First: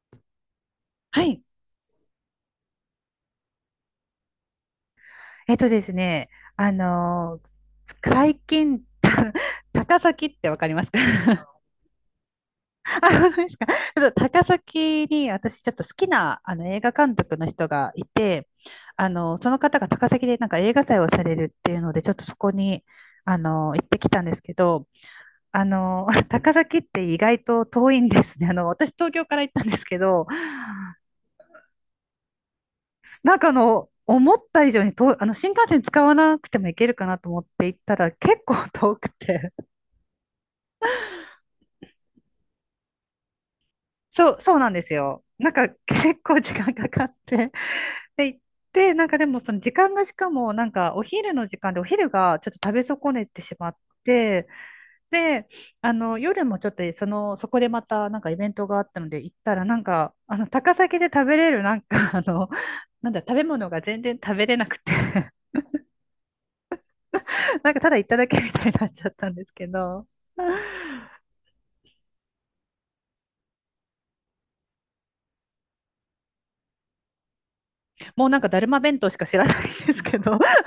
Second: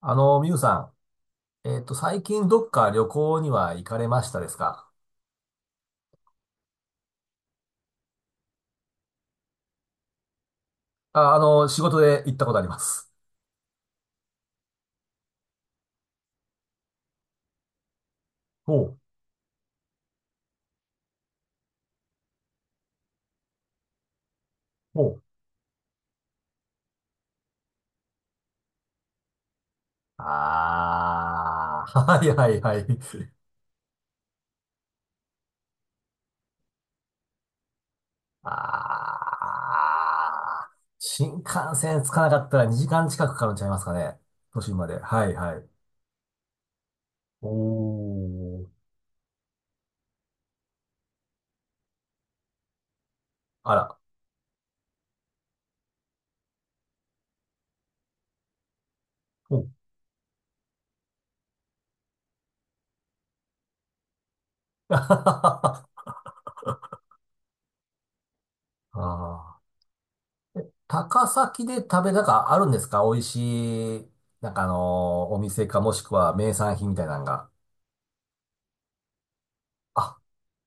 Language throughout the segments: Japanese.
みゆさはい。ん、最近どっか旅行には行かれましたですか？えっとですね、あのー最近、高崎ってわかりますか？ あ、あの、仕事で行ったことあります。あ、本当ですか。ちょっと高崎に私ちょっと好きな映画監督の人がいて、ほう。その方が高崎でなんか映画祭をされるっていうので、ちょっとそこに、行ってきたんですけど、ほう。高崎って意外と遠いんですね。あの、私東京から行ったんですけど、ああ、はいはいはい。思った以上にと、あの、新幹線使わなくても行けるかなと思って行ったら結あ構遠くて。あ、新幹線着かなかったら2時間近くかかるんちゃいますかね。そう都なん心でますで。よ。はいなんはい。か結構時間かかっおて。で、行っー。て、なんかでもその時間がしかもなんかお昼の時間でお昼がちょっと食べ損ねてしまあっら。て、で、あの、夜もちょっとその、そこでまたなんかイベントがあったので行ったほらう。なんか、高崎で食べれるなんかあの、なんだ、食べ物が全然食べれなくて あなんかただ行っただけみたいになっちゃったんですあ。けど、え、高崎で食べ、なんかあるんですか、美味しい、お店かもしくは名産品みたいなのが。もうなんかだるま弁当しか知らないんですあ、けど、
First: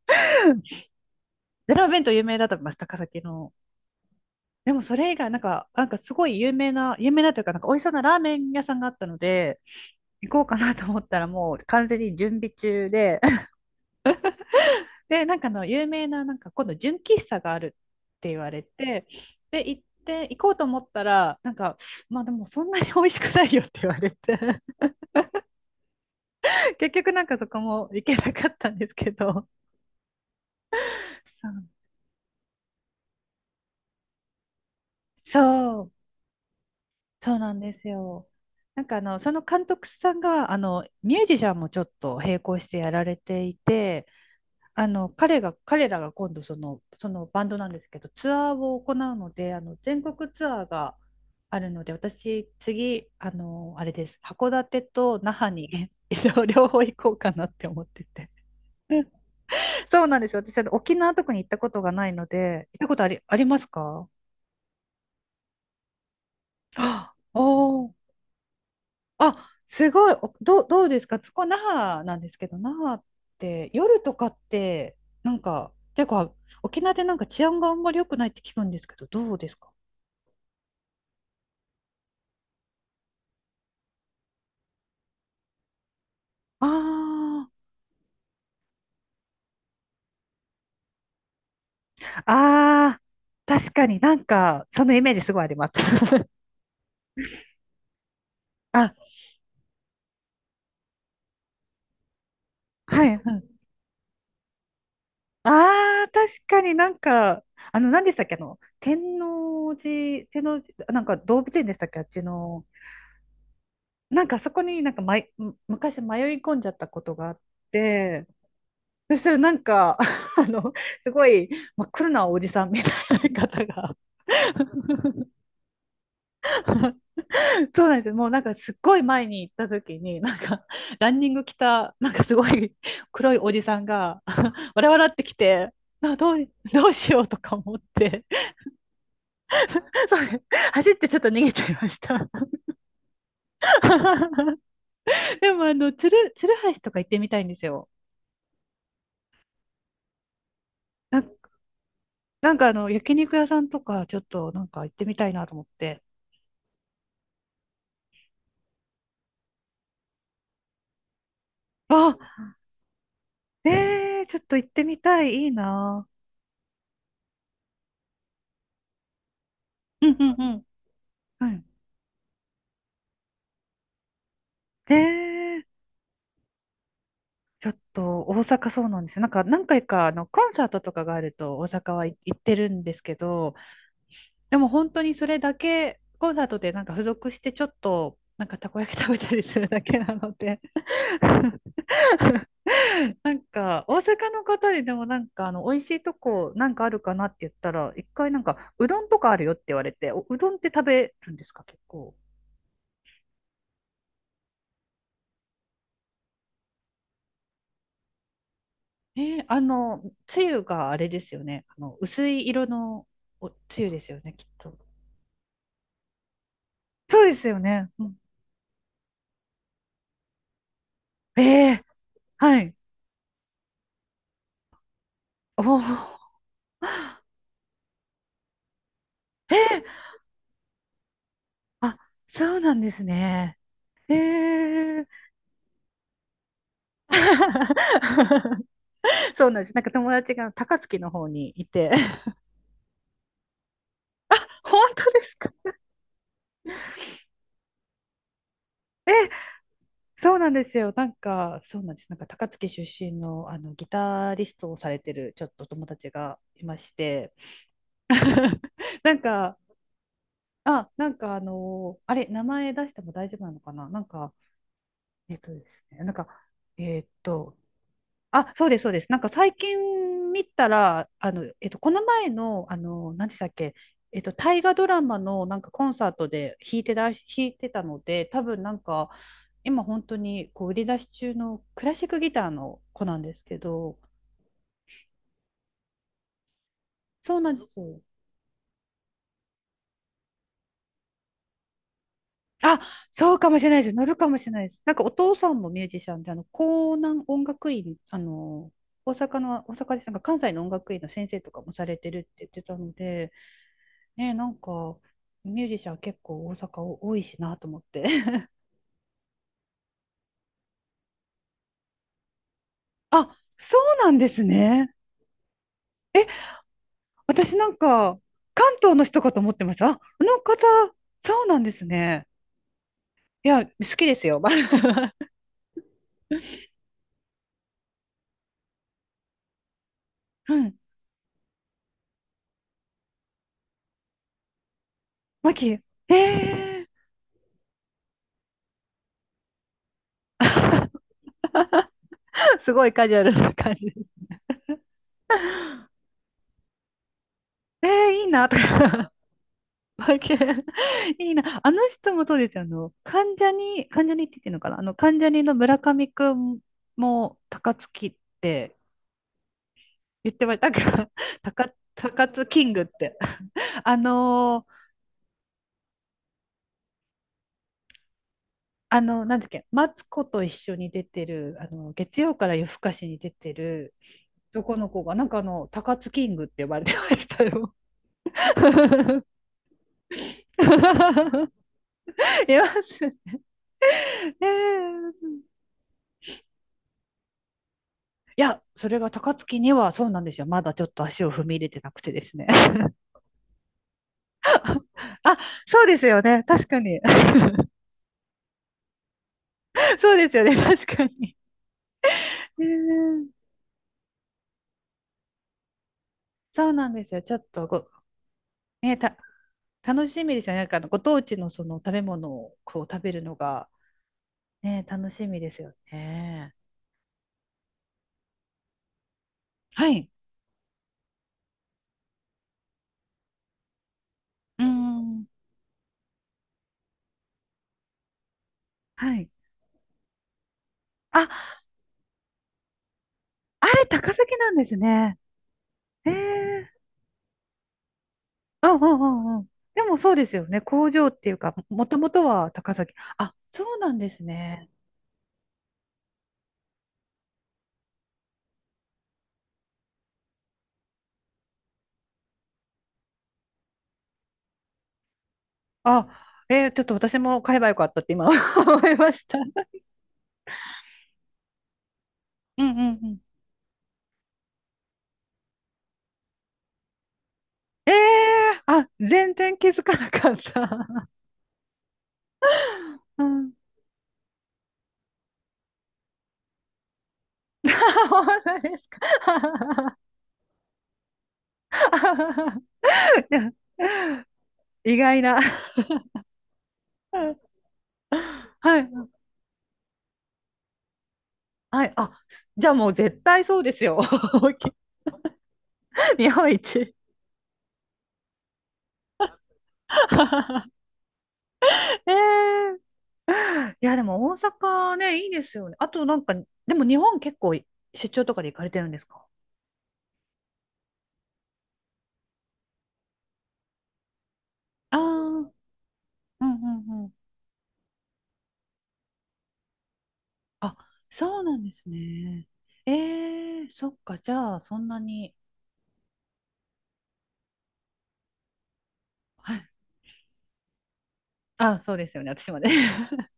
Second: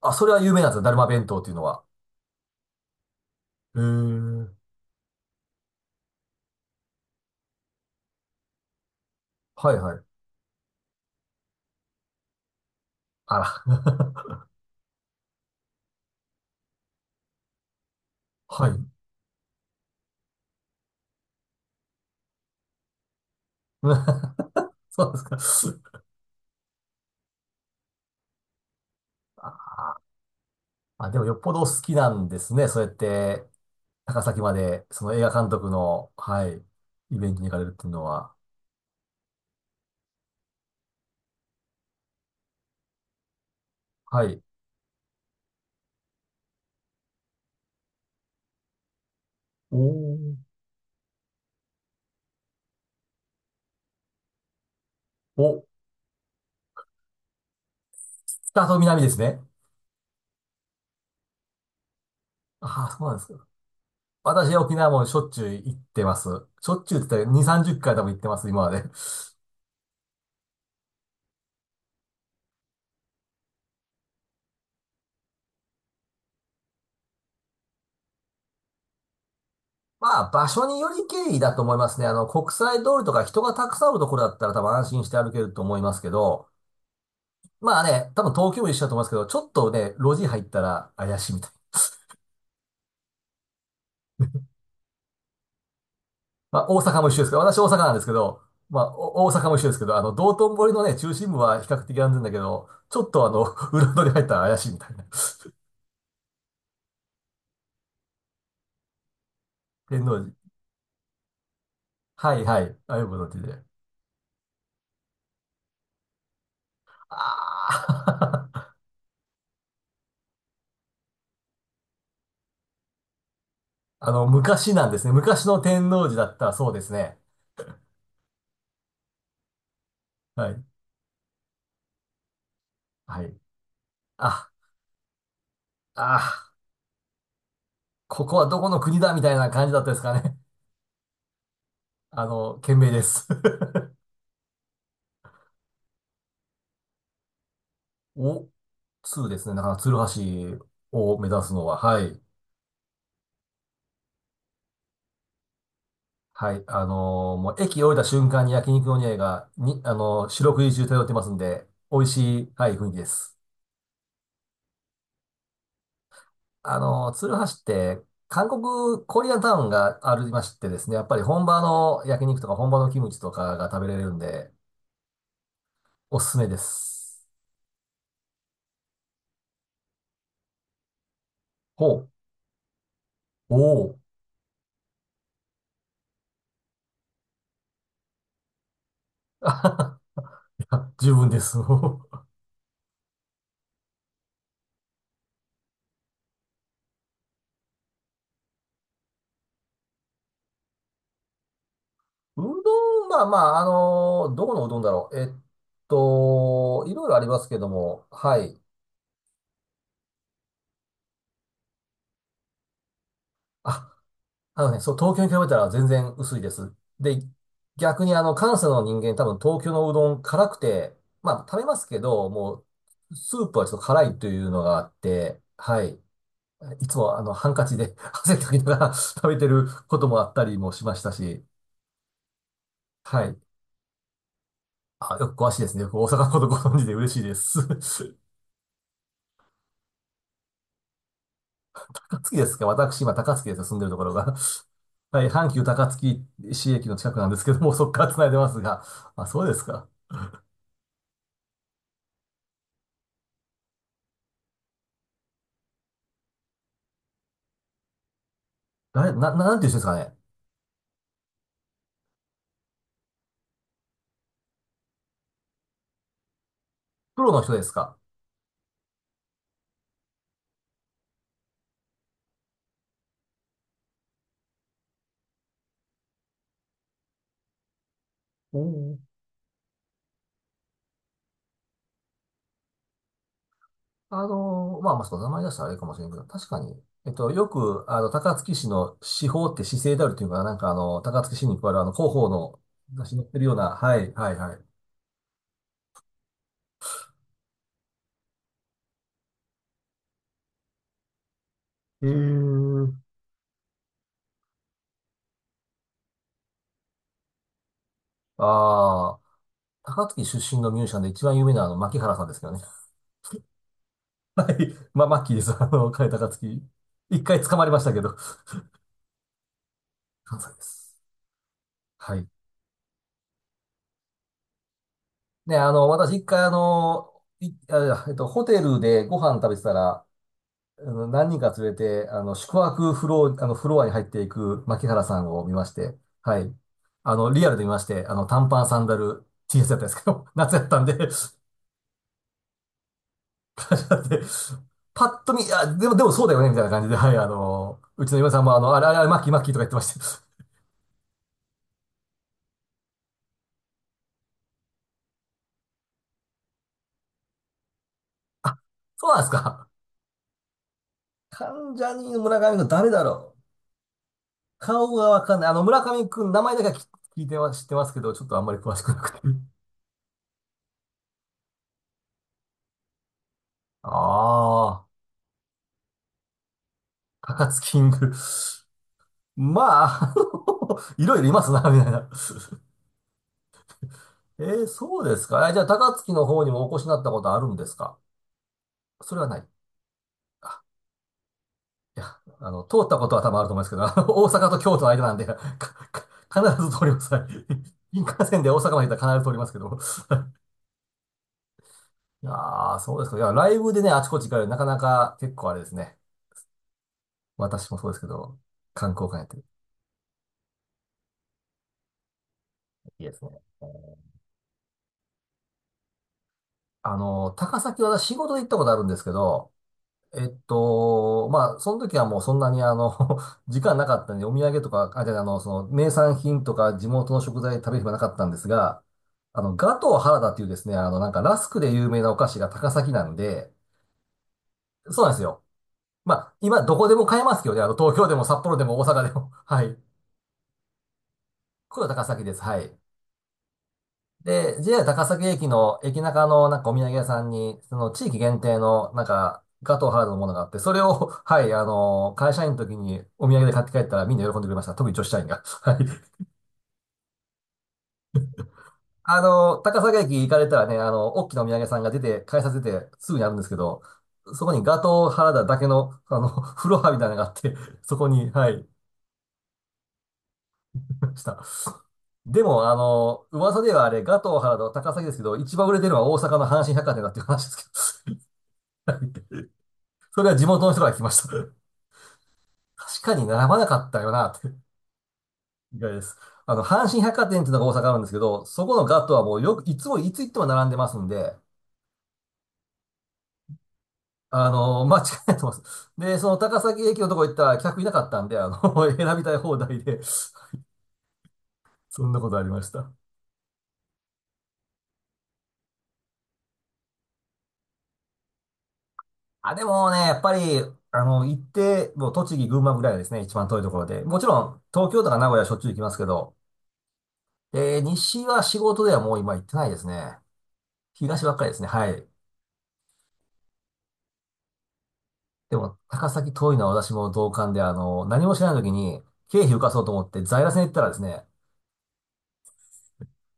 あ、それは有名なんですね。だるま弁当っていうのだるは。ま弁当有名だと思います、高崎の。へえ。でもそれ以外、なんかすごい有名な、有名なというか、なんか美味しそうなラーメン屋さんがあったので、はいはい。行こうかなと思ったらもう完全に準備中で、あ ら。で、なんかあの有名な、なんか今度純喫茶があるって言 われはい。て、で、行って、行こうと思ったら、なんか、まあでもそんなに美味しくないよって言われて、そうですか。結局なんかそこも行けなかったんですけど、あ、あ、でもよっそぽどおう好きなんですね。そうやって、高崎まで、その映画監督そう、の、はい、イベンそうトに行なかんれるっでていすうのよ。は。なんかあの、その監督さんが、ミュージシャンもちょっと並行してやられていて、はい。彼らが今度その、そのバンドなんですけど、ツアーを行うので、あおの、全国ー。ツアーがあるので、私、次、あの、あれです、函館と那覇お、に 両方行こうかなって思ってて。北と南ですね。そうなんですよ。私、あの沖縄とかに行ったことがないので、あ行ったあ、ことそうあなんり、ですありか。ますか？私、沖縄もしょっちゅう行ってます。しょっちゅうっあ、て言ったら2、30お、回多分行ってます、今まで。あ、すごい。おどう、どうですかそこ、那覇なんですけど、那覇って夜とかって、なんか、結構、沖縄でなんか治安があんまり良くないって聞くんですけど、どうですか？まあ、場所により経緯だと思いますね。あの、国際通りとか人がたくさんあるところだったら多分安心して歩けると思いますけど、あまあね、多分東京も一緒だと思いますけど、ちょっとね、路地入ったら怪しいみたい。あ、ああ、確かになんか、そのイメージすごいあります。まあ、大阪も一緒ですけど、私大阪なんですけど、まあ、あ、お大阪も一緒ですけど、あの、道頓堀のね、中心部は比較的安全だけど、ちょはっい、とあはの、い。裏通り入ったら怪しいみたいな。ああ、確かになんか、あの、何でしたっけ、あの、天王天王寺、天寺。王寺、なんか動物園でしたっけ、あっちはいはの、い。ああいうことで。なんかそこになんか、まい、む昔迷い込んじゃったことがあっあて、あ。そしたらなんか、あの、すごい真っ黒なおじさんみたいな方が あの、昔なんですね。昔の天王寺だったらそうですね。そうなんですよ。もうなんかすっごい前に行った時に、なんはかい。ランニング着た、なんかすごいは黒い。いおじさんが、あ、わらわらってきて、あ、あ、どう、どうしようとか思って、ここはどこの国だみたいな感じだったですそかうね。ね走ってちょっと逃げちゃいまし あた。の、懸命です。でもあの、鶴橋とか行ってみたいんですよ。お、通ですね。だから、鶴橋をな目ん指すのは、はい。なんかあの、焼肉屋さんとかちょっとなんか行ってみたいなと思って。はい。もう駅降りた瞬間に焼肉の匂いが、に、四六時中漂ってますんで、美味あ、しい、はい、雰囲気です。えー、ちょっと行ってみたい。いいな。鶴橋って、韓国コリアンタウンがうあんうりんましうん。てですね、やっぱり本は場い。の焼肉とか本場のキムチとかが食べれるんで、えー、おすすめです。ちょっと大阪そうなんですよ。なんか何回かあのコンサートとかがあると大ほ阪はう。行ってるんですけど、お。お。でも本当にそれだけ、コンサートでなんか付属してちょっとなんかたこ焼き食べたりあするはだけは。なので。 いや十分です。うなんか大阪の方ででもなんかあの美味しいとこなんかあるかなって言ったら一回なんかうどんとかあるよって言われて、おうどんって食べるんですか結構？どん、どこのうどんだろう。いろいろありますけども、はい。えーあの、つゆがあれですよね。あの、薄い色のおつゆあ、ですよね、きっあのと。ね、そう、東京に比べたら全然薄いです。で、そうですよね。う逆にん、あの、関西の人間多分東京のうどん辛くて、まあ食べまえー、すけど、はもい。う、スープはちょっと辛いというのがあって、おはい。ー。 いつも あの、ハンカチで 汗かきながら食べてえるー、こともあったりもしましたし、あ、そうなんですはい。ね。ええ。 あ、よく詳しいですね。よく大阪のことご存知で嬉しいです。そうなんです。なんか友達が高槻の方にいて。高 槻ですか。私、今高槻ですよ。住んでるところが。本当 はでい、すか？阪急高槻市駅の近くなんですけども、そこから繋いでますが。あ、そうですか。そうなんですよ。なんか、そうなんです。なんか高槻出身の、あのギタリストをされてるちょっと友達がいまして、誰、なな、んななか、んていう人ですかね。あ、なんかあのーあれ、名前出しても大丈夫なのかななんか、えっとですね、なんか、えっプロの人と、ですか？あ、そうです、そうです。なんか最近見たら、あの、えっと、この前の、あの何でしたっけ、えっと、大河ドラマのなんかコンサートで弾いてたので、多お分なんー。か、今本当にこう売り出し中のクラシックギターの子なんですけど、まあ、そう、名前出したらあれかもしれんけど、確かに、そうよなんですく、あよ。の、高槻市の市法って市政であるというか、なんかあの、高槻市に加わるあの、広報のあ、雑誌に載っそてうるかようもしな、れないです。は乗い、るかはい、もしれはないでい。す。なんかお父さんもミュージシャンで、あの、江南音楽院、大阪の、大阪です。なんか関西の音楽院の先生とかもされえてるって言ってたー、ので、ね、なんか、ミュージシャン結構大阪多いしなと思って。ああ。高槻出身のミュージシャンで一番有名なあの、牧原さんですけどね。あ、そうなんではすい。ね。まあ、マッキーです。あの、彼高槻。一回捕私まなりんましたけど、か、関東の人かと思ってました。あ、あ関の西方、です。そうなんですはい。ね。いや、好きですよ。ね、あの、私一回あの、い、あ、えっと、ホテルでご飯食べてたら、うん。あの何人か連れて、あの、宿泊フロア、あの、フロアに入っていく牧原さん を見マましキ、て、はい。えあの、リアルで見まして、あの、短パン、サンダル、T シャツやったんですけど、夏やったんで ー、すごいカジュアルな感じ でだってす。パッと見、あ、でも、でもそうだよね、みたいな感じで、はい、あの、えうー、ちのいい嫁さんなも、とあの、あれあれ、あれか。マッキーマッキーとか言ってま した。バケ ン いいな。あの人もそうですよ。あの、関ジャニって言ってるのかなあの、関ジャニの村上くんも、高槻ってそうなんですか。言ってました。なんか、関ジャニの高村津上キ君ングっ誰だて。ろう。あのー、顔がわかんない。あの、村上君、名前だけは聞いては知ってますけど、ちょっとあんまり詳しくなあくて。の、なんだっけ、マツコと一緒に出てる、あの、月曜から夜更かしに出てる男ああ、の子が、なんかあの、高津キングって呼ばれてました高津よ。キング。まあ、あ の、 いろいろいますな、みたいな。います。ねえー、そうですえ、か。え、じゃあ、高槻の方にもお越しになったことあるんですか？いや、それがそれは高ない。槻にはそうなんですよ。まだちょっと足を踏み入れてないくや、てですね。あの、通ったことは多分あると思うんですけど、あの大阪と京都の間なんで、あ、そうですよね。必確ずか通りまに。す。はい、 新幹線で大阪まで行ったら必ず通りますけど。そうですよね、確かに。いや うー、そうですか。いや、ん、ライブでね、あちこち行かれる、なかなか結構あれですね。そうなんですよ。ちょっと私もそご、うですけど、観ね、光た、館やってる。楽しみですよね。なんかあのご当地のその食べ物をこう食いいでべるすのね。が、ね、楽しみですよね。あの、高崎は私仕事で行ったことあるんですけど、はい。まあ、その時はもうそんなにあの、時間なかったんで、お土産うーとか、あ、じゃあ、あん。の、その、名産品とか地元の食材食べる暇なかったんですが、はい。あの、ガトー原田っていうですね、あの、なんかラスクあ、で有名なお菓子が高崎なんで、あれ高崎なんですそうなんでね。すよ。えまあ、今え、どこでも買えますけどね、あの、東京でも札幌でうんうも大ん阪うでも。んう ん。はい。でもそうですよね。工場っていうか、これもはと高も崎とです。はは高い。崎。あ、そうなんですで、ね。JR 高崎駅の駅中のなんかお土産屋さんに、その地域限定のなんかガトーハードのものがあって、それを、はい、あの、会社員の時にお土産で買って帰ったらみんな喜んでくれました。特に女子社員が。はい。あ、えーちょっと私も買えばよかったって今 思いまあした。の、高崎駅行かれたらね、あの、大きなお土産屋さんが出て、改札うん出うてんうすぐん。にあるんですけど、そこにガトーハードだけの、あの、フロアみたいなのがあって、えー、そこに、はい、いあ、全然気づかなかった。ました。でも、あうの、ん。噂ではあれ、ガトーハード高崎ですけど、一番売れてるのは大阪の阪神百貨店だっていう話です けど。本当で すはい、か？ それは地元の人から聞きました。確かに並ばなかったよな、って。意外な。意外です。あの、阪神百う貨ん、店っていうのが大阪あるんですけど、そこはのガッい。トはもうよく、いつ行っても並んでますんで、はい。あ、じゃあもう絶対そうですよ。あの間違いないと思います。で、そ日の本高一。崎駅のとこ行ったら客いなかったんで、あの 選びたい放題で、そんなことありましえた。え、いや、でも大阪ね、いいですよね。あとなんか、でも日本結構出張とかで行かれてるんですか？あ、でもね、やっぱり、あの、行って、もう栃木、群馬ぐらいですね、一番遠いところで。もちろん、東ああ京とか名古屋はしー、ょっちゅう行きますけど、うんうん、えー西は仕事ではもう今行ってないですね。あ、東ばっそかうりでなすんね。ですはい。ね。えー、そっか、じゃあ、そんなに。でも、高崎遠いのは私も同感で、あの、何も知らない時に、経費は浮い。かそうと思って在来線行ったらですね、あ、そうですよね、私まで。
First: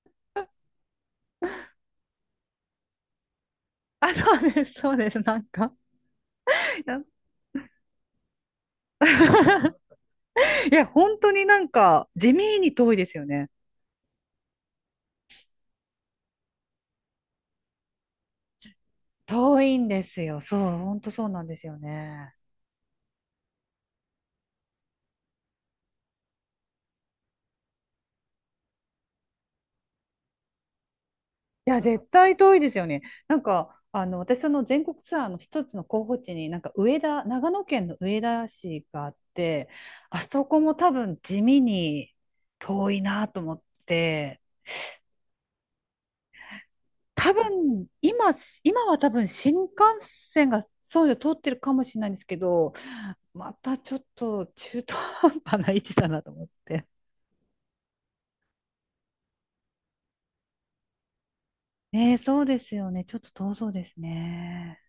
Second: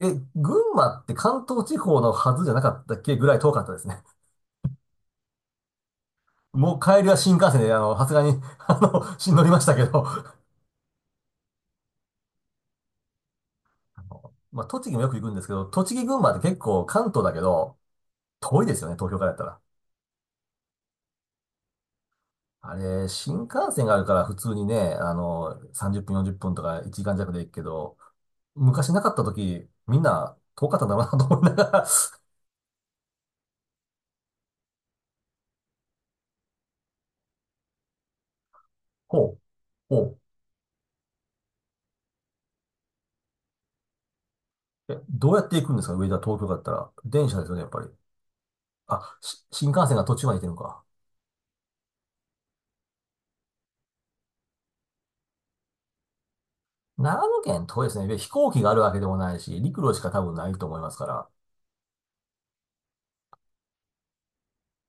え、群馬って関東地方のはずじゃなかったっけぐらい遠かったですね。あ、そうです、そうです、なんか。もういや、帰りは新幹線で、あの、さすがに、あの、し乗りました けど、いや本当になんか、地味に遠いですよね。あのまあ、栃木もよく行くんですけど、栃木群馬って結構関東だけど、遠いですよね、東京からやったら。遠いんですよ、そう、本当そうなんですよね。あれ、新幹線があるから普通にね、あの、30分、40分とか1時間弱で行くけど、昔なかった時、みんな遠かったんだろうなと思いながいや、ら。絶対遠いですよね。なんか、あの、私、その全国ツアーの一つの候補地に、なんか、上田、長野県の上田市があっほて、う。ほう。あそこも多分地味に遠いなと思って。え、どうやって行くんですか、上田、東京だったら。電多車ですよね、やっぱ分、り。今は多あ、分し新新幹幹線が途中まで行って線るのがか。そうよ、通ってるかもしれないんですけど、またちょっと中途半端な位置だなと思って。長野県遠いですね。で飛行機があるわけでもないし、陸路しか多分ないと思いますから。ねえ、そうですよね。ちょっと遠そうですね。